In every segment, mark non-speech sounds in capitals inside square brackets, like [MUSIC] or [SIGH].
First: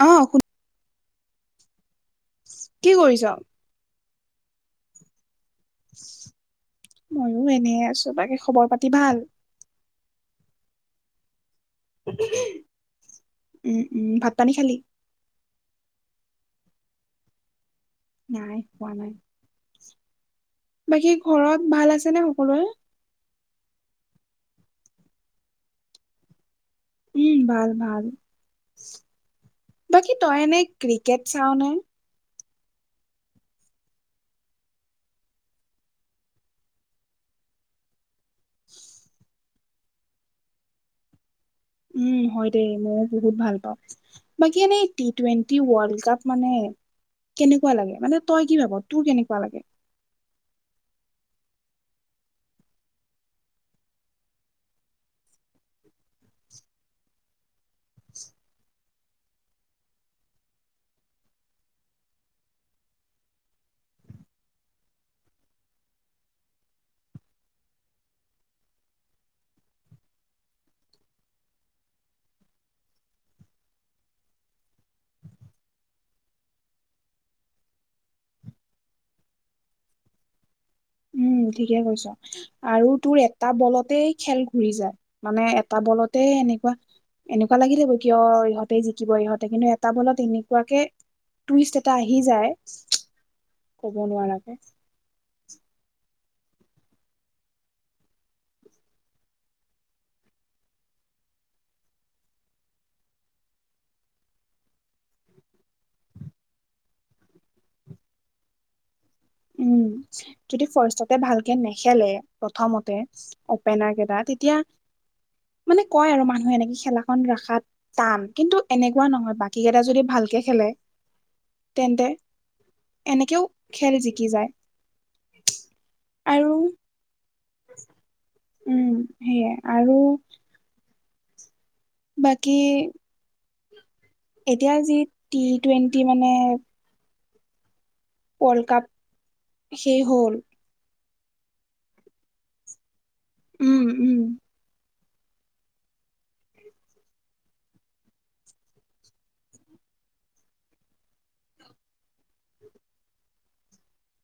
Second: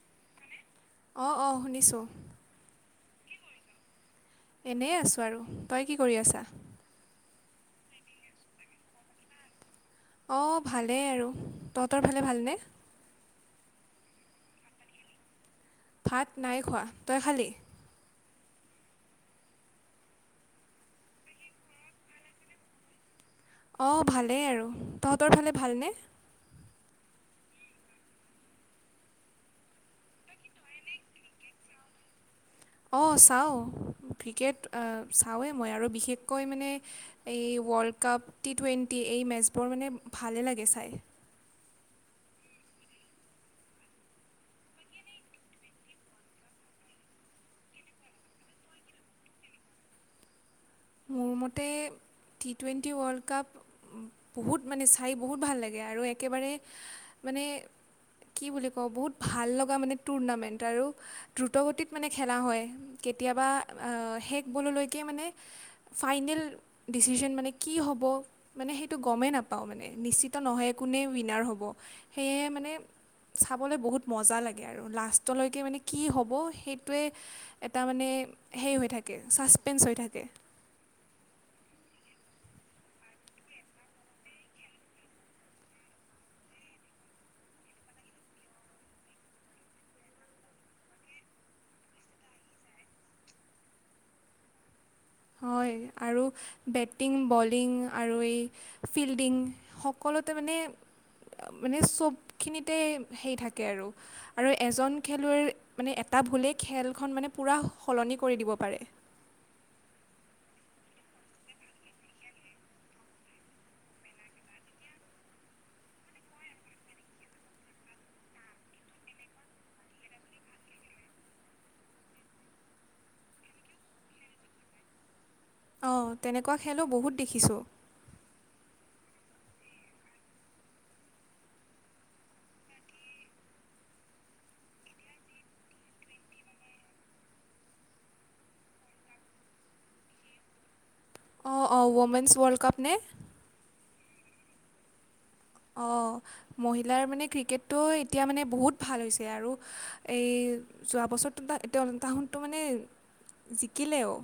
অ, শুন অ, অ, শুনিছো। কি কৰিছ? এনেই আছোঁ আৰু তই কি কৰি আছা। ময়ো এনে চবাকে খবৰ পাতি ভাল। অ, ভালেই আৰু তহঁতৰ ভালে ভালনে। উম, উম, ভাত পানী খালি। ভাত নাই খোৱা তই খালি। নাই পোৱা নাই। বাকী ঘৰত ভাল আছেনে সকলোৱে। অ, ভালেই আৰু তহঁতৰ ফালে ভালনে। উম, ভাল ভাল। বাকী তই এনেই ক্ৰিকেট চাও ন। অ, চাওঁ ক্ৰিকেট চাওঁৱেই মই আৰু বিশেষকৈ মানে এই। ৱৰ্ল্ড কাপ টি টুৱেণ্টি এই মেচবোৰ মানে ভালে লাগে চাই। উম, হয় দেই মইো বহুত ভাল পাওঁ। বাকী, এনেই টি টুৱেণ্টি ৱৰ্লড কাপ মানে। কেনেকুৱা লাগে মানে তই কি ভাব তোৰ কেনেকুৱা লাগে। মোৰ মতে। টি টুৱেণ্টি ৱৰ্ল্ড কাপ বহুত মানে চাই বহুত ভাল লাগে আৰু একেবাৰে। মানে। কি বুলি কওঁ বহুত ভাল লগা মানে টুৰ্ণামেন্ট আৰু দ্ৰুত গতিত মানে খেলা হয়। কেতিয়াবা শেষ বললৈকে মানে। ফাইনেল ডিচিশন মানে কি হ'ব মানে সেইটো গমেই নাপাওঁ মানে নিশ্চিত নহয় একো। কোনে উইনাৰ হ'ব সেয়েহে মানে। চাবলৈ বহুত মজা লাগে আৰু লাষ্টলৈকে মানে কি হ'ব সেইটোৱে এটা মানে। সে, হৈ থাকে ছাছপেঞ্চ হৈ থাকে। উম, ঠিকে কৈছ আৰু তোৰ এটা বলতেই খেল ঘূৰি যায় মানে এটা বলতে। এনেকুৱা। এনেকুৱা লাগিলিব কিয় ইহঁতে জিকিব ইহঁতে কিন্তু এটা বলত এনেকুৱাকে। টুইষ্ট এটা আহি যায় কব নোৱাৰাকে। হয় আৰু বেটিং বলিং আৰু এই ফিল্ডিং সকলো। [UNINTELLIGIBLE] মানে মানে চবখিনিতে সেই থাকে আৰু, আৰু এজন খেলুৱৈৰ মানে তটা ভুলেই খেলখন মানে পুৰা সলনি কৰি দিব পাৰে। উম যদি ফাৰ্ষতে ভালকে নেখেলে প্ৰথমতে অপেনাৰ কেইটা তেতিয়া মানে কয় আৰু মানুহে এনেকে খেলাখনন ৰখাত টান কিন্তু এনেকুৱা নহয় বাকী কেইটা যদি ভাল ভালকে খেলে তেন্তে এনেকেও খেল জিকি যায়। অ, আৰু তেনেকুৱা খেলো বহুত দেখিছো। উম, সেইয়াই আৰু। বাকী? এতিয়া যি টি টুৱেণ্টি মানে। ৱৰ্ল্ড কাপ সেই হ'ল। অ', অ', অমেণ ৱৰ্ল্ডকাপ নে। উম উম অ, মহিলাৰ মানে ক্ৰিকেটটো এতিয়া মানে বহুত ভাল হৈছে আৰু এই যোৱা বছৰ এতিয়া অল তাহুডটো মানে জিকিলে অ'।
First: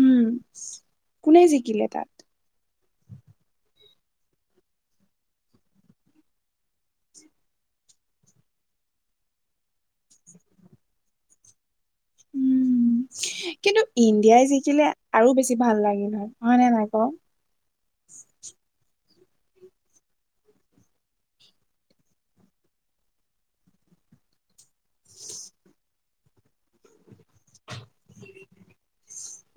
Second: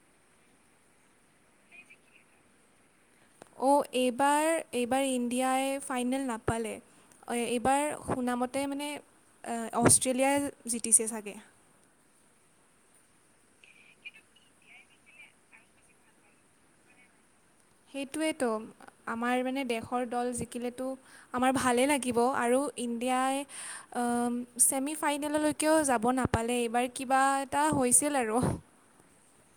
উম, কোনে জিকিলে তাত। অ, এইবাৰ, এইবাৰ ইণ্ডিয়াই ফাইনেল নাপালে। এইবাৰ শুনামতে মানে অষ্ট্ৰেলিয়া জতিছে চাগে। উম। কিন্তু ইণ্ডিয়াই জিকিলে আৰু বেছি ভাল লাগিল নহয় হয়নে নাই ক। হেইতোৱেটো। আমাৰ মানে দেশৰ দল জিকিলেতো আমাৰ ভালেই লাগিব আৰু ইণ্ডিয়াই ছেমি ফাইনেললৈকেও যাব নাপালে এইবাৰ ক বা এটা হৈছিল আৰু।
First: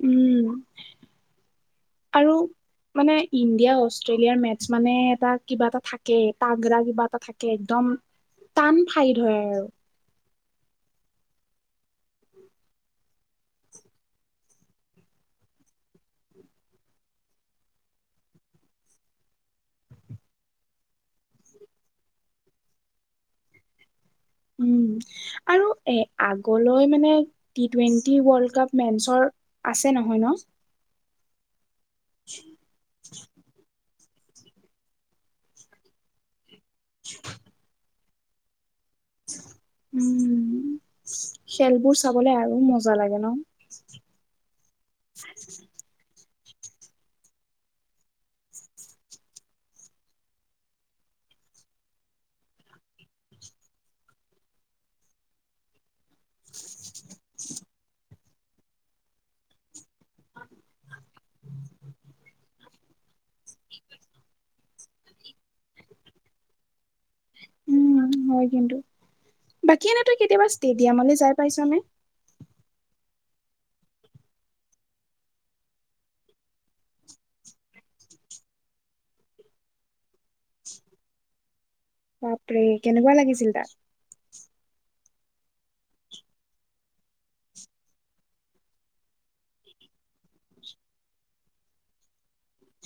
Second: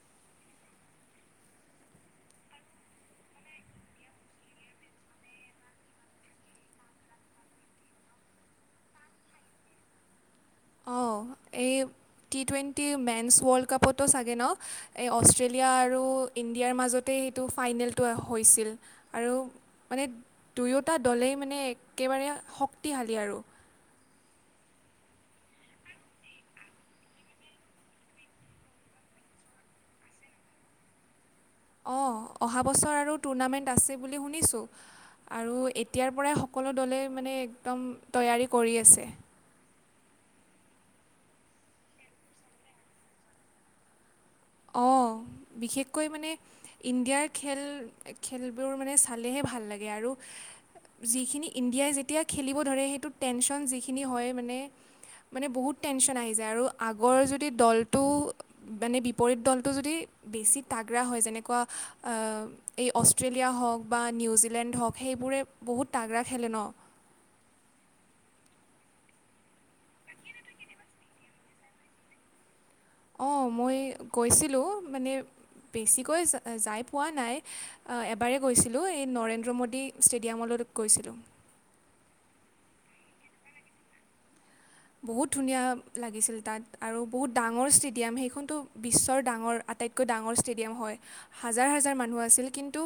উম [INAUDIBLE] আৰু মানে ইণ্ডিয়া অষ্ট্ৰেলিয়াৰ মেটচ মানে এটা কিবা এটা থাকে পাগৰা কিবা এটা থাকে একদম। টান ফাই ধৰে আৰু। অ, এই টি টুৱেণ্টি মেন্ছ ৱৰ্ল্ড কাপতো চাগে ন এই অষ্ট্ৰেলিয়া আৰু ইণ্ডিয়াৰ মাজতে সটো ফাইনেল হৈ আৰু মানে। দুয়োটা দলেই মানে একেবাৰে শক্তিশালী আৰু। উম, আৰু এ, আগলৈ মানে টি টুৱেন্টি ৱৰ্লড কাপ মেন্চৰ আছে নহয় ন। [INAUDIBLE] অ, অহা, বছৰ আৰু টুৰ্ণামেণ্ট আছে, বুলি শুনিছো আৰু এতিয়াৰ পৰাই সকলো দলে মানে একদম তৈয়াৰী কৰি আছে। উম। খেলবোৰ চাবলে আৰু মজা লাগে ন। অ, বিশেষকৈ মানে ইণ্ডিয়াৰ খেল, খেলবোৰ মানে চালেহে ভাল লাগে আৰু। যিখিনি ইণ্ডিয়াই যেতিয়া খেলিব ধৰে সেইটো টেনচন যিখিনি হয় মানে মানে বহুত টেনচন আহি যায়, আৰু আগৰ যদি দলটো পৰিপৰত দলটো যদি বেছি তাগৰা হয়। যেনেকুৱা এই অষ্ট্ৰেলিয়া হওক বা নিউজিলেণ্ড হওক সেইবোৰে বহুত তাগৰা খেলে ন। উম হয়, কিন্তু বাকী এনে তো, কেতিয়াবা ষ্টেডিয়ামলৈ যাই পাইছ নে। অ, মই গৈছিলো মানে। বেছিকৈ যাই পোৱা নাই। এবাৰ গৈছিলোঁ এই নৰেন্দ্ৰ মোডী ষ্টেডিয়ামলৈ। লোগ কৈছিলোঁ। বাপৰে কেনেকুৱা লাগিছিল তাত? বহুত ধুনীয়া লাগিছিল তাত আৰু বহুত ডাঙৰ ষ্টেডিয়াম সেইখনতো বিশ্বৰ ডাঙৰ আটাইতকৈ ডাঙৰ ষ্টেডিয়াম হয়। হাজাৰ হাজাৰ মানুহ আছিল কিন্তু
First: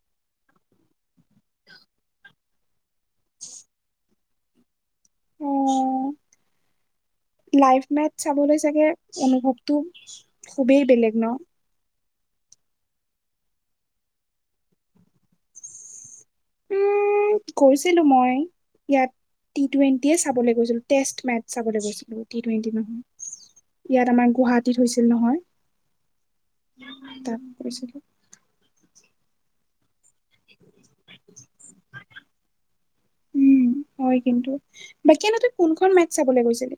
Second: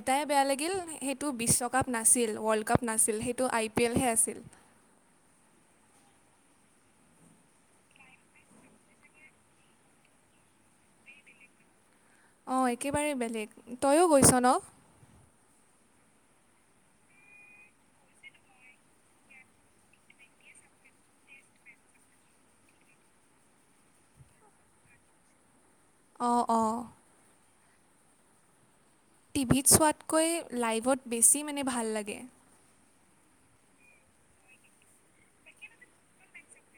এটাই বেয়া লাগিল সেইটো বি বিশ্বকাপ নাছিল ৱৰ্ল্ড কাপ নাছিল সেইটো আই পি এলহে আছিল। অ লাইভ মেথচ চাবলৈ চাগে অনুভৱটো খুবেই বেলেগ ন। অ', একেবাৰে বেলেগ, তইয়ো গৈছ ন? [INAUDIBLE] উম গৈছিলো মই ইয়াত টি টুৱেণ্টিয়ে চাবলৈ গৈছিল টেষ্ট মেটছ চাবলৈ গৈছিলো টি টুৱেণ্টি নামত। ইয়াত আমাৰ গুৱাহাটীত হৈছিল নহয়। অ', অ'। তাত গৈছিলো। টিভিত চোৱাতকৈ লাইভত বেছি মানে ভাল লাগে। উম, হয় কিন্তু। বাকী এনে তই কোনখন মেথচ চাবলৈ গৈছিলি?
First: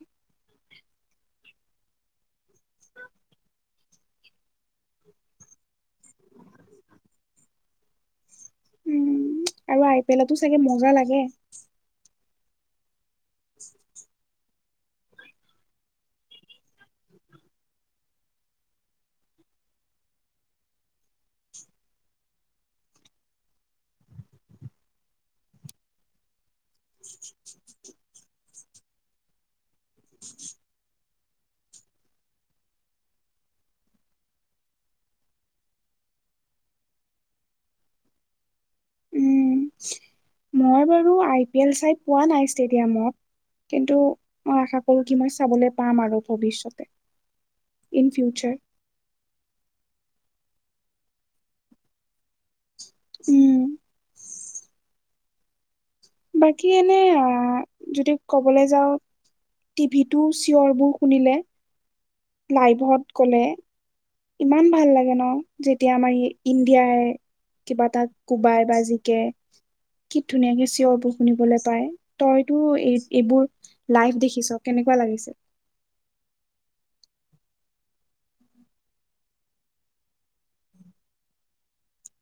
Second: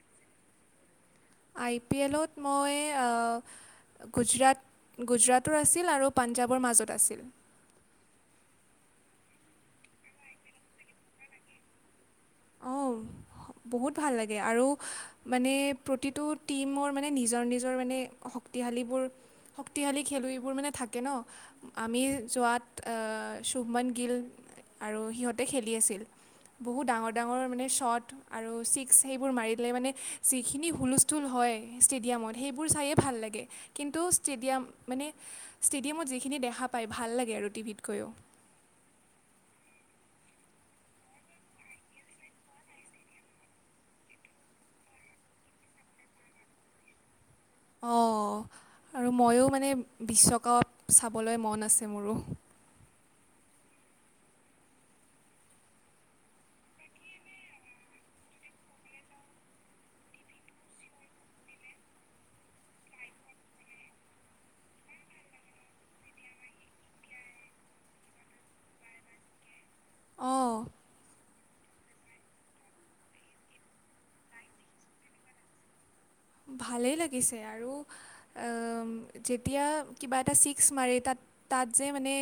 আই পি এলত মই আ গুজৰাট গুজৰাটৰ আছিল আৰু পাঞ্জাৱৰ মাজত আছিল। উম, আৰু আই পি এলতো চাগে মজা লাগে। অঁ বহুত ভাল লাগে আৰু মানে প্ৰতিটো টীমৰ মানে নিজৰ নিজৰ মানে শক্তিশালীবোৰ শক্তিশালী খেলুৱৈবোৰ মানে থাকে ন। আমি যোৱাত শুভন গিল আৰু সিহঁতে খেলি আছিল বহুত ডাঙৰ ডাঙৰ মানে চ'ট আৰু চিস্ক সেইবোৰ মাৰিলে মানে যিখিনি হুলস্থুল হয় ষ্টেডিয়াম ত সেইবোৰ চায়ে ভাল লাগে কিন্তু ষ্টেডিয়াম মানে ষ্টেডিয়ামত যিখিনি দেখা পায় ভাল লাগে আৰু টিভিত কৈও। উম, মই বাৰু আই পি এল চাই পোৱা নাই ষ্টেডিয়ামত। কিন্তু মই আশা কৰো কি মই চাবলৈ পাম আৰু ভৱিষ্যতে। ইন অ', ফিউচাৰ আৰু ময়ো মানে বিশ্বকাপ চাবলৈ মন আছে মোৰো। উম। বাকী এনে যদি কবলৈ যাওঁ টিভিটো চিয়ৰবোৰ শুনিলে লাইভত গ'লে ইমান ভাল লাগে ন যেতিয়া আমাৰ ইণ্ডিয়াই কিবা এটা কোবাই বা জিকে কি অঁ ধুনীয়াকে চিঞৰবোৰ শুনিবলৈ পায়। তইতো এই এইবোৰ লাইভ দেখিছ কেনেকুৱা লাগিছে? ভালেই লাগিছে আৰু যেতিয়া কিবা এটা ছিক্স মাৰে তাত তাত যে মানে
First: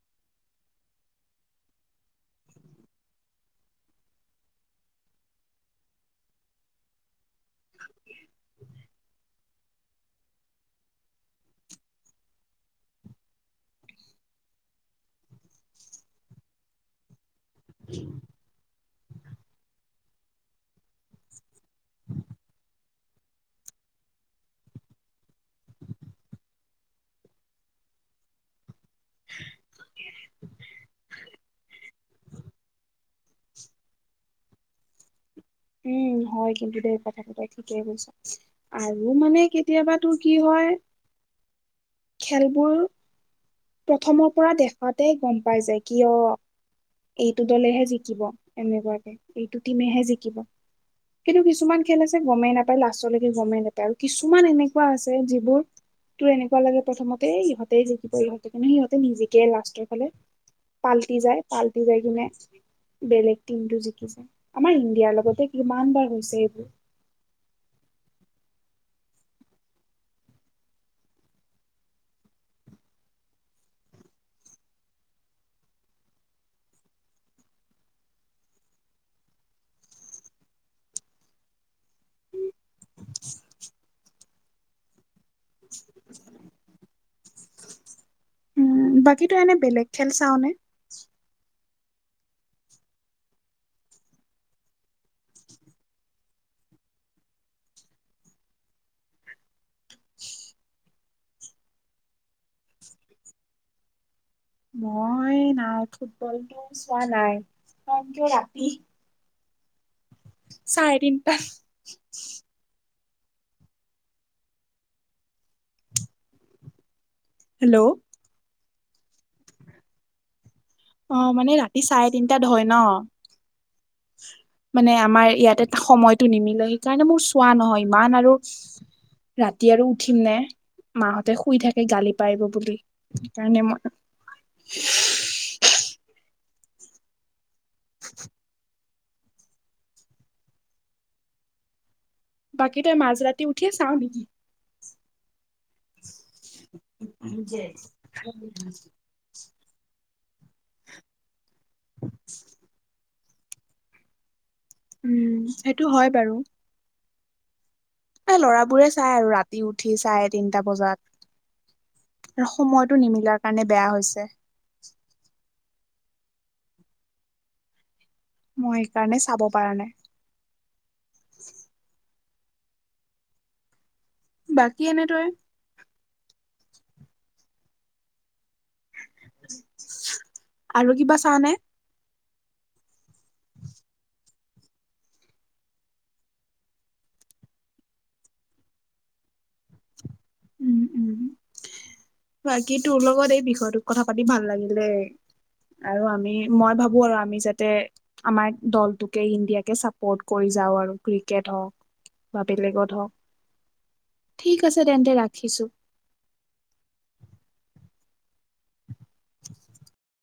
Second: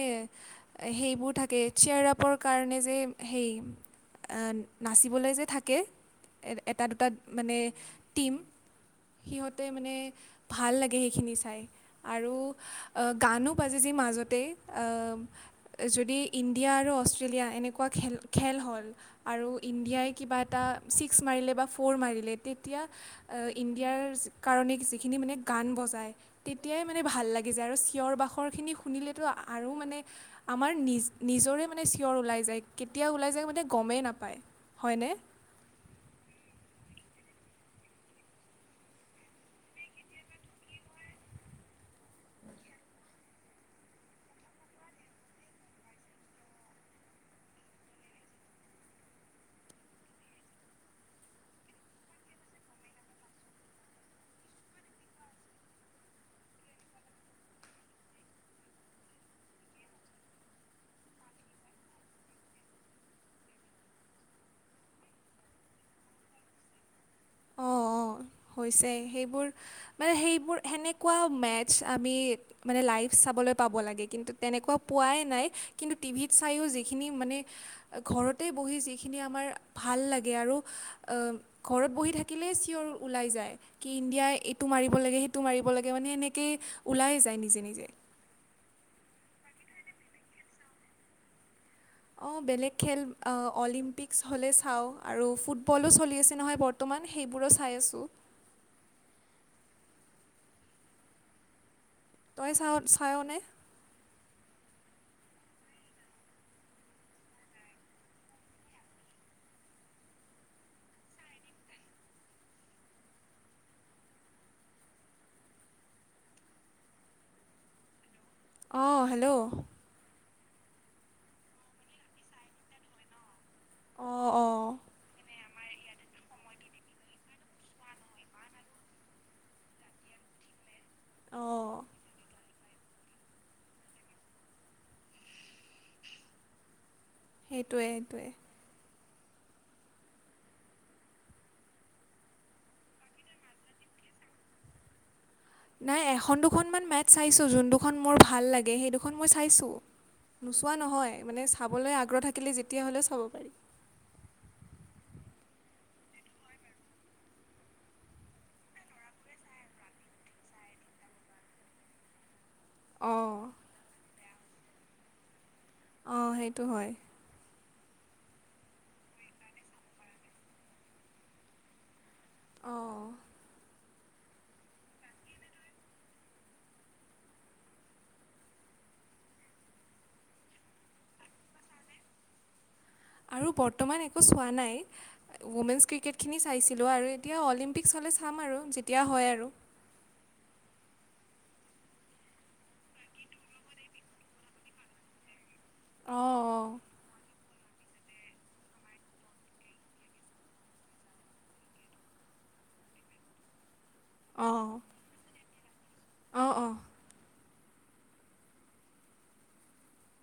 সেইবোৰ থাকে চেয়াৰ আপৰ কাৰণে যে সেই নাচিবলৈ যে থাকে এটা দুটা মানে টীম। সিহঁতে মানে ভাল লাগে সেইখিনি চাই আৰু গানো বাজে যি ম মাজতে। যদি ইণ্ডিয়া আৰু অষ্ট্ৰেলিয়া এনেকুৱা খেল খেল হ'ল। আৰু ইণ্ডিয়াই কিবা এটা ছিক্স মাৰিলে বা ফ'ৰ মাৰিলে। তেতিয়া দিয়াৰ কাৰণে যিখিনি মানে গান বজায়। তেতিয়াই মানে ভাল লাগি যায় আৰু চিঞৰ বাখৰখিনি শুনিলেতো আৰু মানে আমাৰ নিজৰে চিঞৰ ওলাই যায়। কেতিয়া ওলাই যায় মানে গমেই নাপায় হয়নে? উম, হয় কিন্তু দেই কথা তাই ঠিকেই কৈছ আৰু মানে কেতিয়াবা তোৰ কি হয় [INAUDIBLE] খেলবোৰ প্ৰথমৰ পৰা দেখাতে গম পাই যায় কিয় এইটো দলেহে জিকিব এনেকুৱাকে এইটো টিমেহে জিকিব। কিন্তু কিছুমান খেল আছে গমেই নাপায় লাষ্টলৈকে গমেই নাপায় আৰু কিছুমান এনেকুৱা আছে যিবোৰ তোৰ এনেকুৱা লাগে প্ৰথমতে ইহঁতে জিকিব ইহঁতে কিন্তু সিহঁতে নিজিকে লাষ্টৰ ফালে। পাল্টি যায় পাল্টি যায় কিনে বেলেগ টিমটো জিকিছে। আমাৰ ইণ্ডিয়াৰ লগতে কিমান বাৰ হৈছে এইবোৰ। অ', অ'। হৈছে হেইবোৰ মানে হেইবোৰ হেনেকুৱা মেটছ আমি মানে লাইফছ চাবলৈ পাব লাগে কিন্তু তেনেকুৱা পোৱাই নাই কিন্তু টিভিত চায়ো যিখিনি মানে ঘৰ ঘৰতেই বহি যিখিনি আমাৰ ভাল লাগে আৰু ঘৰত বহি থাকিলেই চিঞৰ ওলাই যায় কি ইণ্ডিয়াই এইটো মাৰিব লাগে, সেইটো মাৰিব লাগে মানে এনেকৈ ওলাই যায় নিজে নিজে। উম বাকী তই এনে বেলেগ খেল চাওনে? অ' বেলেগ খেল অলিম্পিক হ'লে চাওঁ আৰু ফুটবলো চলি আছে নহয় বৰ্ত মান সেইবোৰো চাই আছোঁ। তই চাওঁ-চায়নে? মই নাই ফুটবলটো চোৱা নাই কাৰণ ৰাতি চাৰেতিনটাত। হেল্ল'। অ' হেল্ল'। অ' মানে ৰাতি চাৰেতিনটাত হয় ন'? অঁ অঁ মানে আমাৰ ইয়াতে সময়টো নিমিলে সেইকাৰণে মোৰ চোৱা নহয় ইমান আৰু ৰাতি আৰু উঠিম নে। মাহঁতে শুই অঁ থাকে গালি পাৰিব বুলি। সেইকাৰণে মই সেইটোৱে সেইটোৱে। বাকী তই মাজ ৰাতি উঠিয়ে চাও নেকি? নাই, এখন দুখনমান মেটচ চাইছোঁ। যোন দুখন মোৰ ভাল লাগে, সেই দুখন মই চাইছোঁ। নোচোৱা নহয় মানে চাবলৈ আগ্ৰহ থাকিলে যেতিয়া হ'লেও চাব পাৰি উম, সেইটো হয় বাৰু। এ, ল'ৰাবোৰে চায় আৰু ৰাতি উঠি চাৰেতিনটা বজাত। আৰু সময়টো অঁ নিমিলাৰ কাৰণে বেয়া হৈছে। অ' হেইটো হয়। মই এইকাৰণে চাব পৰা নাই। অ'। বাকী এনে তই আৰু কিবা চাওনে? আৰু বৰ্তমান একো চোৱা নাই। ৱ'মেনছ ক্ৰিকেটখিনি চাইছিলোঁ আৰু এতিয়া অলিম্পিকছত হ'লে চাম আৰু যেতিয়া হয় আৰু। উম, উম। বাকী তোৰ লগত এই বিষয়টোৰ কথা পাতি ভাল লাগিলে দে। আৰু অঁ আমি, অঁ মই ভাবোঁ আৰু আমি যাত তে আমাৰ দলটোকে ইণ্ডিয়াকে চাপ'ৰ্ট কৰি যাওঁ আৰু ক্ৰিকেট হওঁক বা বেলেগত হওঁক। ঠিক আছে তেন্তে ৰাখিছোঁ। অ', অ'। [INAUDIBLE]